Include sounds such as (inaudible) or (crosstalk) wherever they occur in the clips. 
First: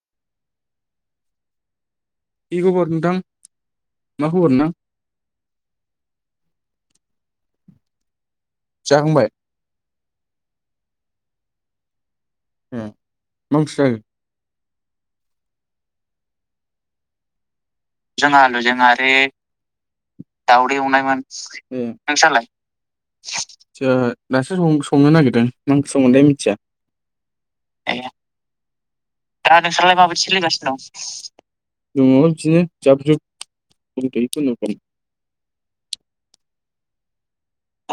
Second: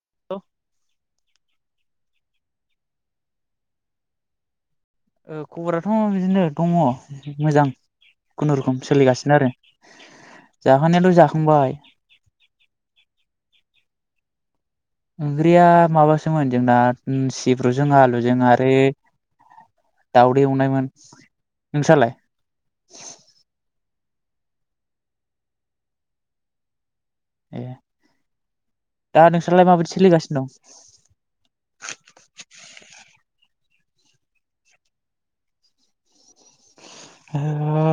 (unintelligible) कि खबर नोंथां मा खबर नोंथां? ओ खबराथ' बिदिनो दङ मोजां खुनुरुखुम जाखांबाय सोलिगासिनो आरो। जाखांनायाथ' जाखांबाय। ए मा ओंख्रि जाखो? ओंख्रिया माबासोमोन जोंना उम सिब्रुजों आलुजों आरो दाउदै एवनायमोन नोंस्रालाय नोंसालाय? जाहा दासो सं-संनो नागिरदों मा ओंख्रि संगोनथाय मिनथिया। ए दा नोंसालाय माबायदि सोलिगासिनो दं? दङ बिदिनो जाब जुब दंथ'यो खुनुरुखुम।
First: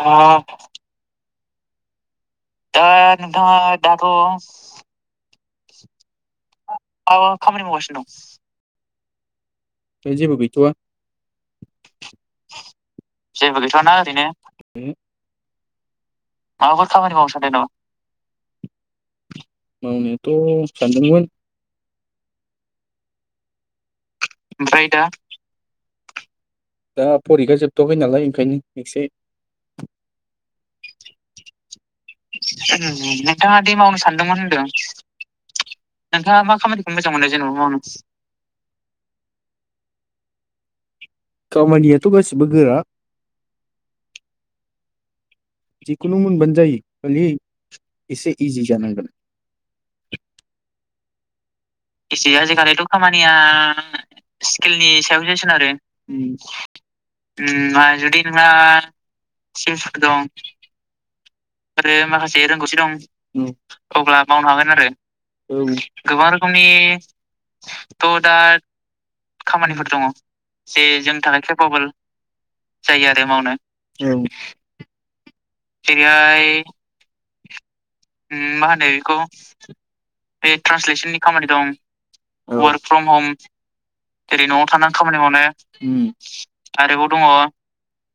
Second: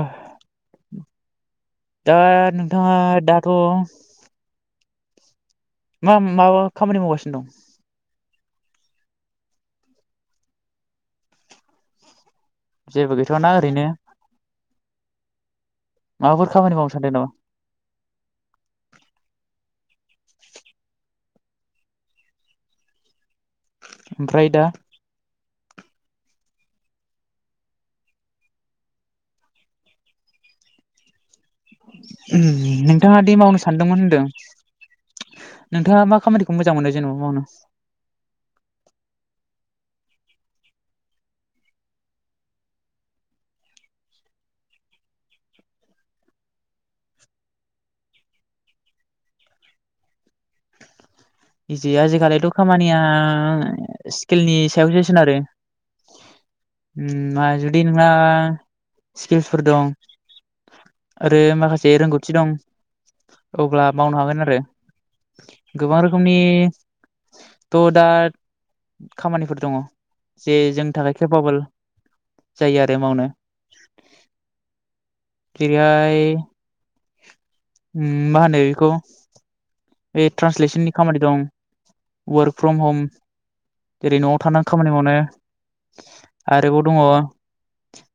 दा दा नोंथाङा दाथ' नोंथाङा मा माबा खामानि आं मावगासिनो दं खामानि मावगासिनो दं। जेबो गैथ'वा। जेबो गैथ'वाना ओरैनो उमहो। माबाफोर खामानि मावनो सानदों नामा? ओमफ्राय दा। दा फरिखा जोबथवाखै नालाय ओंखायनो एसे नोंथाङा दे मावनो सानदोंमोन होनदों। नोंथाङा मा खामानिखौ मोजां मोनो जेन'बा मावनो? खामानियाथ' गासिबो गोरा। जिखुनु मोनबानो जायो खालि एसे इजि जानांगोन। एसे आजिखालिथ' खामानिया स्किलनि सायावसो सोनारो उम उम मा उम नोंहा जुदि नोंना (unintelligible) दं। आरो माखासे आरो रोंगौथि माखासे रोंगौथि दं अब्ला मावनो हागोन आरो। गोबां रोखोमनि थ' दा खामानिफोर दङ जे जोंनि थाखाय केपाबल। जायो आरो मावनो। औ। जेरैहाय उम मा होनो बिखौ बे ट्रान्सलेसननि खामानि दं औ वार्क फ्रम हम। जेरै न'आव थानानै खामानि मावनो उम आरो बाव दङ।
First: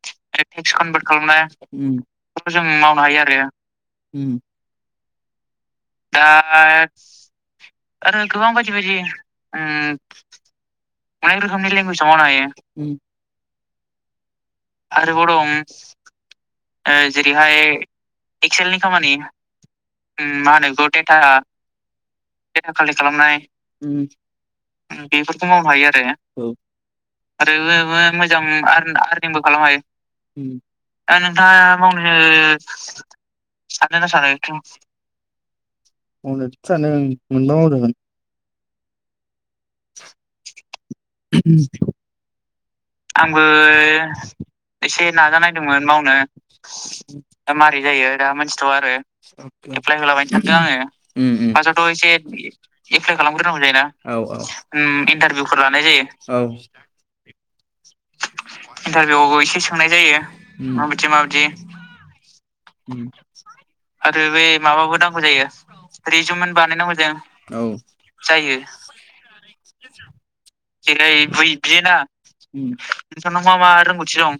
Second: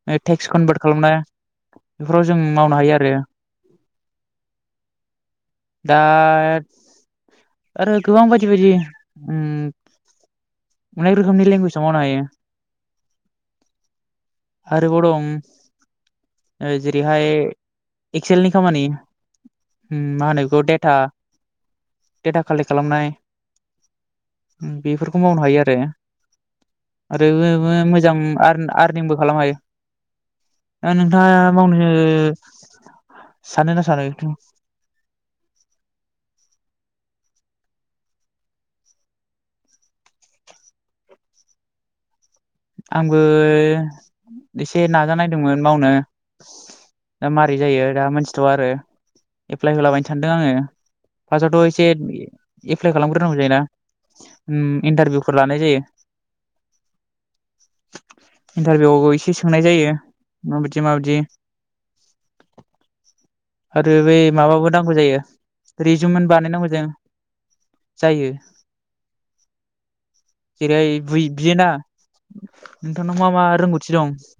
(unintelligible) टेक्स कनभार्ट खालामनाय बेफोरखौ जों मावनो हायो आरो। दा आरो गोबां बायदि बायदि उम। अनेक रोखोमनि लेंगुइच आव मावनो हायो उम। आरोबाव दं ओ जेरैहाय एक्सेलनि खामानि उम मा मा होनो बेखौ देटा देटा कालेक्ट खालामनाय उम। बेफोरखौ मावनो हायो आरो औ आरो मोजां आर्न आरनिंबो खालामनो (unintelligible) खालाम हायो। उम दा नोंथाङा मावनो साननो ना सानो? मावनोथ' सानो मोनबा मावजागोन। आंबो एसे नाजानायदोंमोन मावनो दा मारै जायो दा मोनथिथ'आ आरो। एप्लाइ होलाबायनो सानदों आङो उम उम फार्स्टआवथ' एसे एप्लाइ खालामग्रोनांगौ जायोना। औ औ उम इन्टारभिउफोर लानाय जायो औ। इन्टारभिउआवबो एसे सोंनाय जायो माबायदि माबायदि। आरो बे माबाबो नांगौ जायो। रिजुमेन्ट रिजुमोन जों बानायनांगौ मोजां औ जायो। (unintelligible) बियोना उम नोंथांनाव मा मा रोंगौथि दं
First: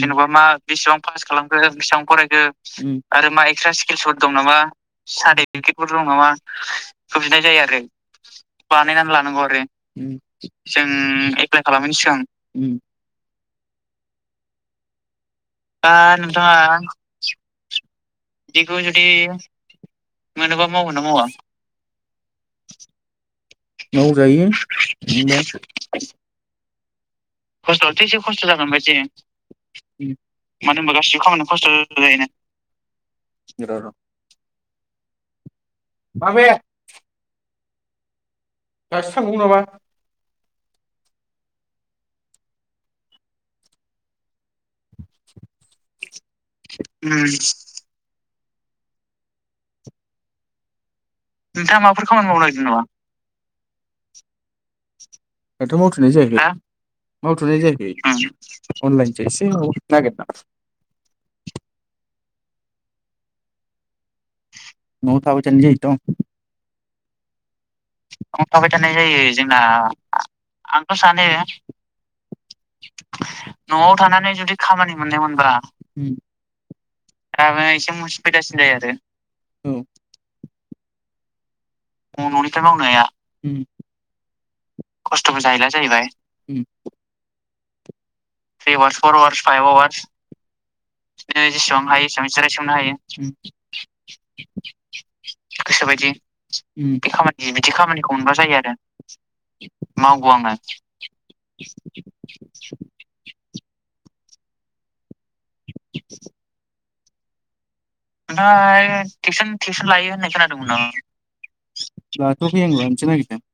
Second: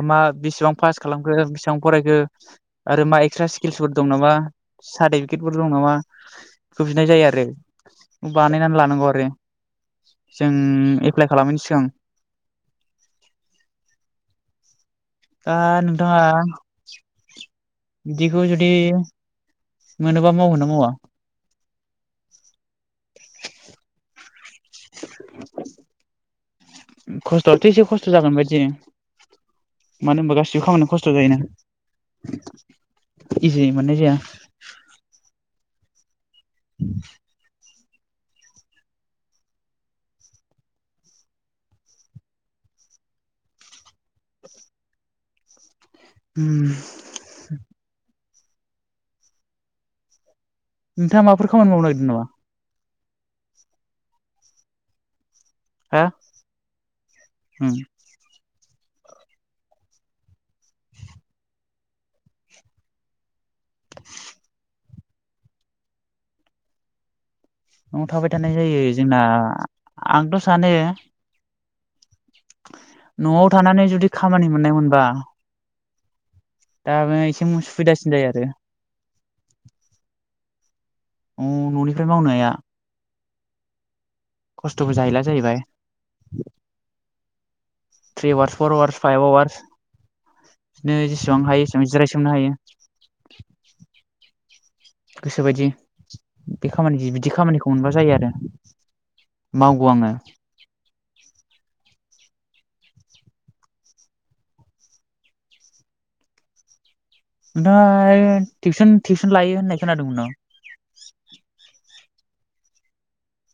जेनबा मा बेसेबां पास खालामखो बेसेबां फरायखो आरो मा एक्सट्रा स्किल्सफोर दं नामा सार्टिफिकेटफोर दं नामा बिखौ बिनाय जायो आरो। बानायनानै लानांगौ आरो जों एप्लाइ खालामयैनि सिगां उम। दा नोंथाङा बिदिखौ जुदि मोनोबा मावगोना मावा? माव जायो मोनबा। खस्थ'आथ' एसे खस्थ' जागोन बायदि। मानो होनबा गासिबो खामानियाव खस्थ' गासिबो जायोना। खामानियाव खस्थ' जायोना इजियै मोननाय जाया। माबे? (inaudible) दासो थांबावयो नामा? (inaudible) उम उम नोंथाङा माफोर नोंथाङा माबाफोर खामानि मावनो नागिरदों नामा? दाथ' हा मावथ'नाय जायाखै ओ मावथ'नाय उम जायाखै उम अनलाइनसो एसे माबा नागिरदां (inaudible) न'आव थाबाय थानाय जायोथ' न'आवनो थाबाय थानाय जायो जोंना आ आंथ' सानो आंथ' सानो न'आव थानानै जुदि खामानि मोननाय मोनब्रा उम दाबो एसे मुस सुबिदासिन जायो आरो (unintelligible) न'निफ्राय मावनाया खस्थ'बो जाहैला जाहैबाय (unintelligible) three hours four hours five hours जेसेबां हायो एसेबां जिराय सोमनो हायो। गोसोबायदि बे खामानि बिदि खामानिखौ मोनबा जायो आरो मावगौ आङो (inaudible) (inaudible) नोथाङा हाय नोंथाङा हाय टिउसन टिउसन लायो आं खोना दोंमोन आं लाथवाखै आं लानोसो नागिरदों।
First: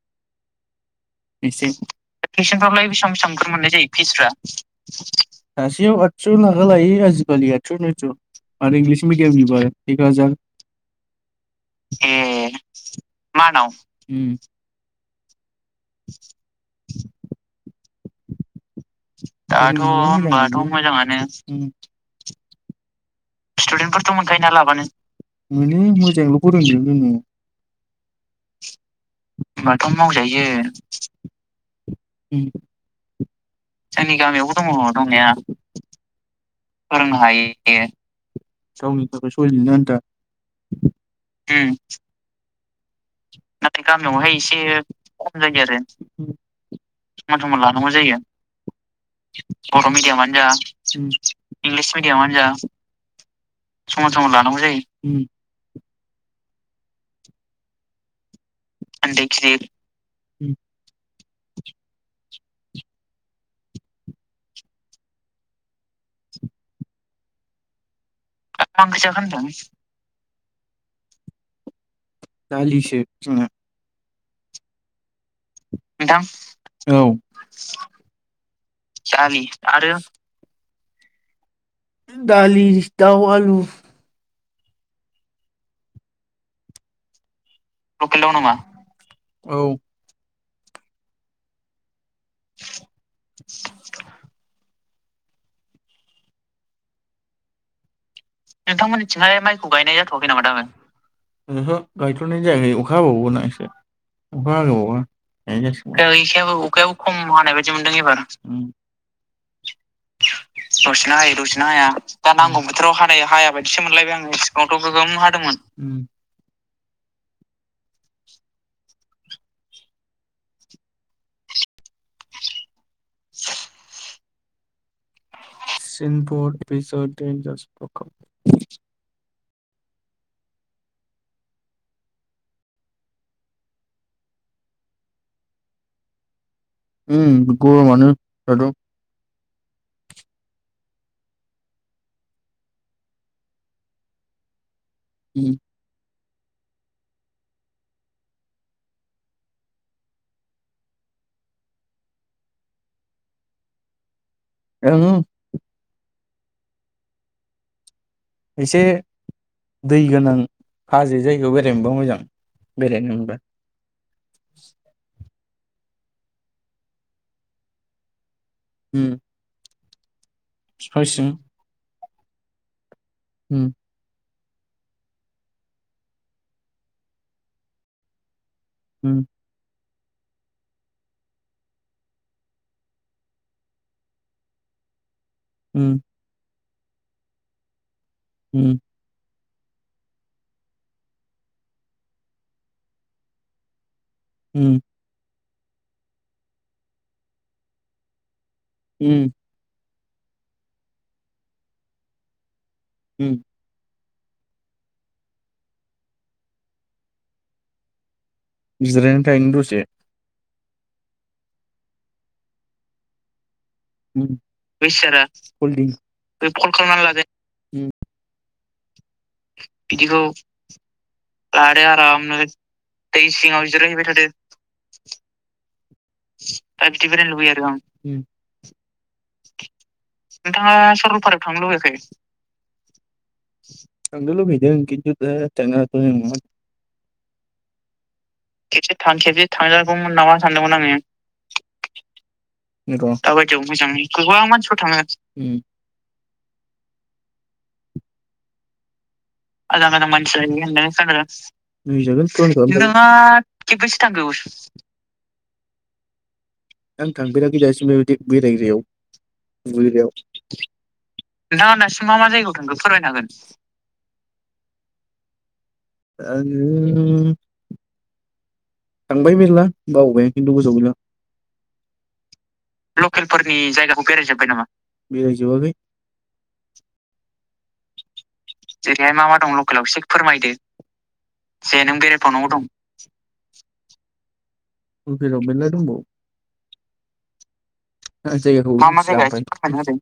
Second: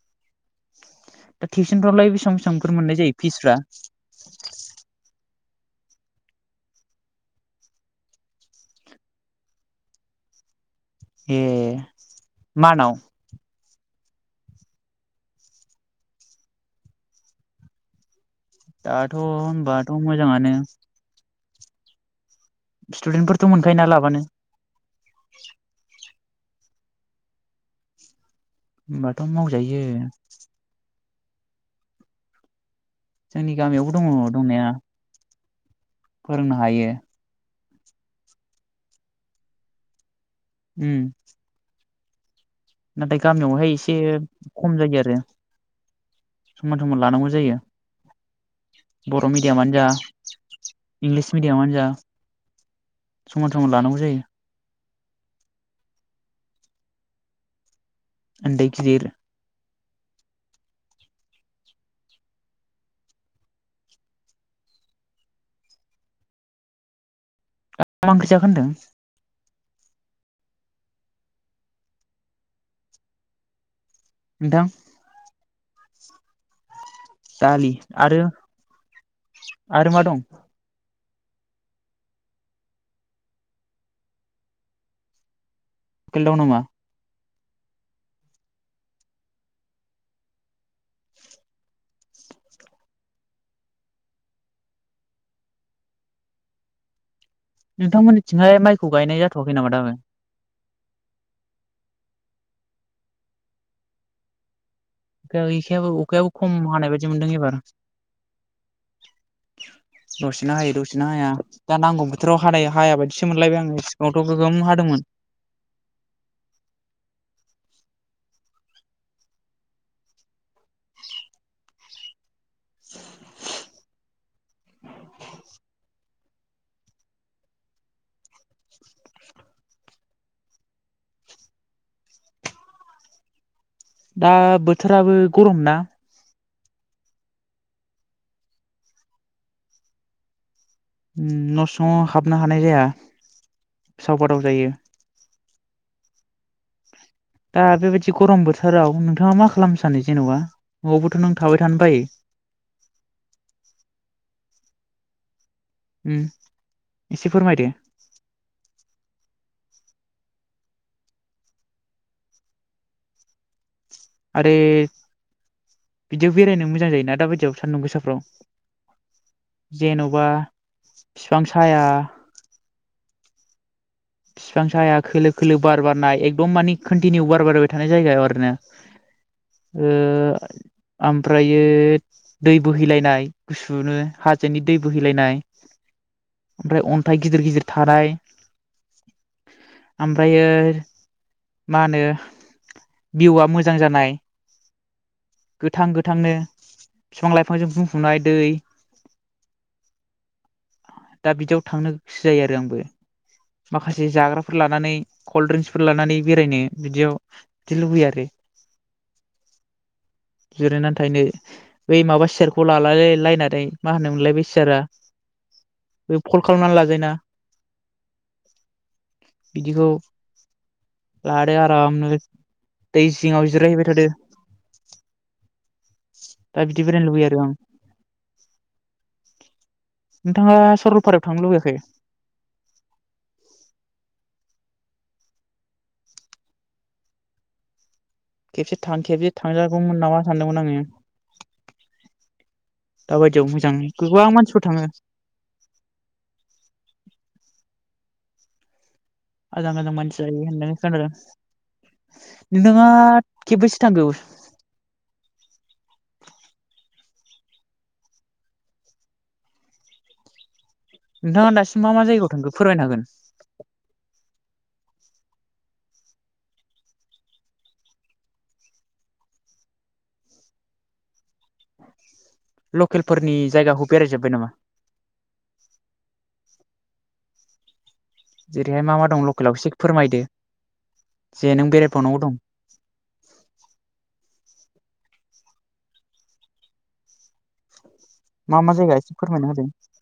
दा एसे टिउसनफ्रावलाय बेसेबां बेसेबांफोर थिवसनफ्रावलाय मोननाय बेसेबां जायो बेसेबांफोर फिसफ्रा मोननाय जायो फिसफ्रा सासेयाव आदस' थाखालायो आजिखालि आदस' नयस' आरो इंलिस मिडि यामनिबा एकहाजार ए मानाव मानाव उ दाथ' (inaudible) होनबाथ' दाथ' मोजाङानो दाथ' मोजाङानो सटुडेटफोरथ' स्टुदेनफोरथ' मोनखायो ना लाबानो मोनो मोजाङल' फोरोंदों जोङो होमबाथ' मावजायो होनबाथ' मावजायो जोंनि गामियाव जोंनि गामियावबो दङ दंनाया फोरोंनो हायो। ए गावनि थाखाय सलिना थानो आनथा उम उम नाथाय गामियावहाय नाथाय एसे गामियावहाय एसे जायो आरो खम जायो समान समान लानांगौ आरो जायो मथ मला जायो बर' मिडियामानो जा बर' मिडियामानो जा इंलिस मिडियामानो जा इंलिस मिडियामानो जा समान समान लानांगौ समान जायो समान लानांगौ जायो। उन्दै गिदिर उन्दै गिदिर दा मा ओंख्रि जाख होन्दों? मा ओंख्रि जाखो होनदों? दालिसो नथां नोंथां औ दालि आरो दालि आरो मा दं दालि दाव आलु खलाव नामा लकेल दाव नामा औ स नोंथांमोननिथिंहाय माइखौ गायनाय थिंहाय जाथ'वाखै नामा दाबो (unintelligible) ओह गायथ'नाय जायाखै अखा हाबावगोना एसे अखा दाबो अखायाबो हाबाबावा अखायाबो खम खायाबो हानाय अखायाबो बायदि खम मोनदों एबार हानाय बायदि मोनदों एबार दसेनो हायो दसेनो दसेनो हाया हायो दसेनो दा हाया नांगौ दा बोथोराव नांगौ हानाय हाया बोथोराव हानाय बायदिसो हाया मोनलायबाय आङो बायदिसो मोनलायबाय सिगाङावथ' आङो गोगोम सिगाङावथ' हादोंमोन गोगोम हादोंमोन (inaudible) (inaudible) (inaudible) (unintelligible) दा बोथोराबो गरम ना। उम गरमानो दाथ'। उम न' सिङाव हाबनो हानाय जाया उसाव बादाव जायो। (inaudible) दा बेबायदि गरम बोथोराव नोंथाङा मा खालामनो सानो जेन'बा न'आवबोथ' नों थाबाय थानो बायो। ओ उम एसे फोरमायदो। एसे दै गोनां हाजो जायगायाव बेरायनो मोनोबा मोजां बेरायनो मोनबा। आरे बिदियाव बेरायनो मोजां जायोना दाबायदियाव सान्दुं गोसाफ्राव। उम। जेन'बा। बिफां सिं साया। उम। बिफां साया खोलो खोलो बार बारनाय एकदम मानि कन्टिनिउ बार बारबाय थानाय जायगायाव आरो ना। उम। ओ ओमफ्रायो दै बोहैलायनाय गुसुनो हाजोनि दै बोहैलायनाय। उम। ओमफ्राय अन्थाइ गिदिर गिदिर थानाय। उम। ओमफ्रायो मा होनो। भिउआ मोजां जानाय। उम। गोथां गोथांनो बिफां लाइफांजों बुंफुनाय दै। उम। दा बिदियाव थांनो गोसो जायो आरो आंबो। उम। माखासे जाग्राफोर लानानै कल ड्रिंक्सफोर लानानै बेरायदो बिदियाव। बिदि लुगैयाखै। जिरायना थाहैनि दसे। जिराना थाहैनो बै माबा सिआरखौ लालाय लायनानै। मा होनो मोनलाय बै सिआरा इसोरा कल बे फल्ड खालामना लाजायोना। उम बिदिखौ। लादो आरामनो दै सिंआव जिरायहैबाय थादो। (inaudible) दा बिदि बेरायनो लुगैयो आरो आं। (inaudible) नोंथाङा सर‍'लपारायाव थांनो लुबैआखै? थांनो लुबैदों खिन्थु बिराद (unintelligible) (inaudible) खेबसे थां खेबसे थांजागौमोन नामा सानदोंमोन आङो। (inaudible) नंगौ दाबायदिआव गोजाननि गोबां मानसिफोर थाङो उम। आजां गाजां मानसि नोंथाङा (unintelligible) बा खेबबेसे थांखो हाब थांफेराखै दासिमबो बेबादि बेरायग्रायाव दुगैग्रा नोंथाङा दासिम मा मा जायगायाव थांखो फोरमायनो हागोन। (inaudible) आरो नों थांबाय मेरला बावबाय आं खिन्थु गोसोआव गैला आं। लकेलफोरनि जायगाखौ बेरायजोबबाय नामा? बेरायजोबाखै। जेरैहाय मा मा दं लकेलाव एसे फोरमायदो? जे नों बेरायबावनांगौ दं लकेलाव मेरला दंबावो। आं जायगाखौ मा मा जायगा एसे फोरमायना होजागोन।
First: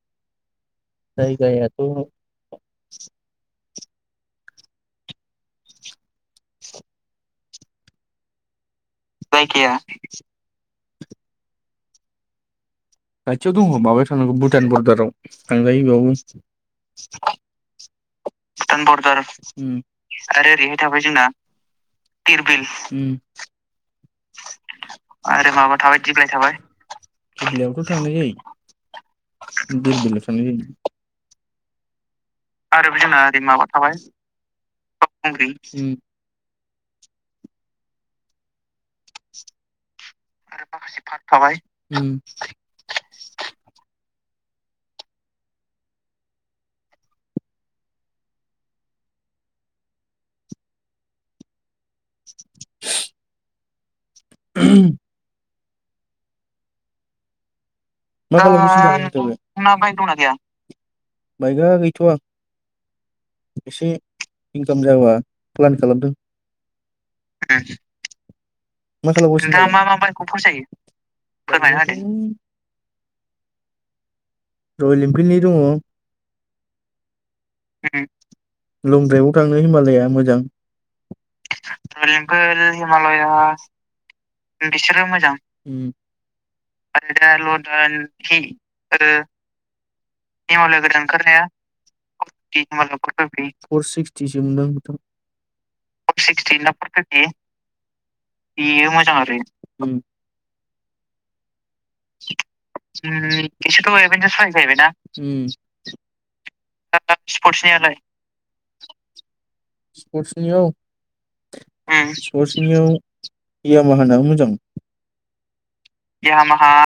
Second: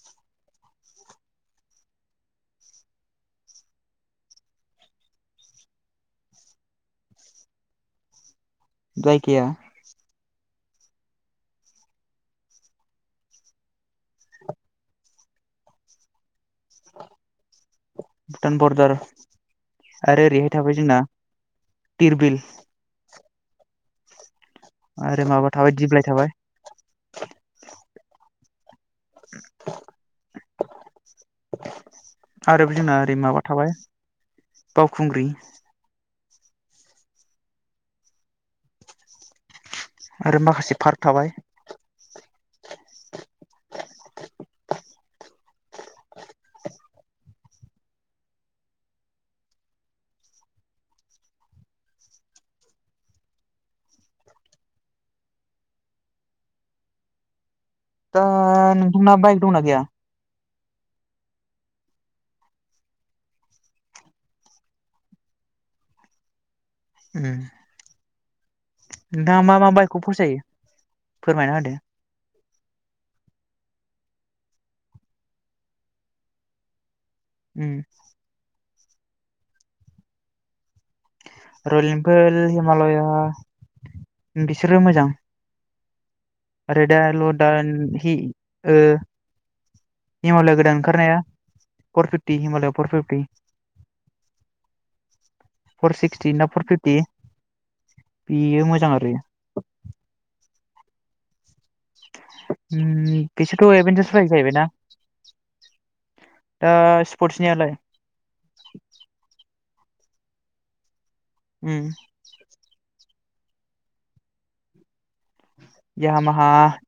(inaudible) जायगायाथ' जायगाया खाथियाव दङ माबायाव थांनांगौ भुटान बरदाराव थांजायो बेयावबो। (inaudible) भुटान बरदार उम आरो ओरैहाय थाबाय जोंना। (inaudible) धिरबिल दिरबिल उम। आरो माबा थाबाय दिबलाइ थाबाय। थांनाय जायो (inaudible) दिरबिलआव थांनाय जायो। (inaudible) आरो जोंना ओरै माबा थाबाय बाउखुंग्रि उम। आरो माखासे पार्क थाबाय उम (inaudible) (inaudible) ओहोम। दा नोंथांना बाइक दंना मा गैया बाइक दंना गैया? बाइकआ गैथ'वा। एसे इनकाम जाबा प्लान खालामदों। उम। (inaudible) नोंथाङा मा मा बाइकखौ फसायो फोरमायना होदो। रयेल एनफिल्डनि दङ उम (inaudible) लं द्राइभआव थांनो हिमालाया मोजां। रयेल (inaudible) रयाल एनफिल्ड एनफिल, हिमालया बिसोरो मोजां आरो दाल' दा (unintelligible) लड आरो हि किक ओ आरो हिमालय गोदान ओंखारनाया। Four fifty Himalaya four fifty four सिक्सटिसो मोनदां नोंथां फर सिक्सटि ना फर थारटि बेयो मोजां आरो उम बेसोरथ' बिसोरथ' एबेनजास बादि एभेन्सार जाहैबाय फाइभ ना जाहैबायना ओ स्पर्टसनियालाय स्पर्टसनियाव उम स्पर्टसनियाव हयामाहानानों मोजां (unintelligible) यामाहा याहामाहा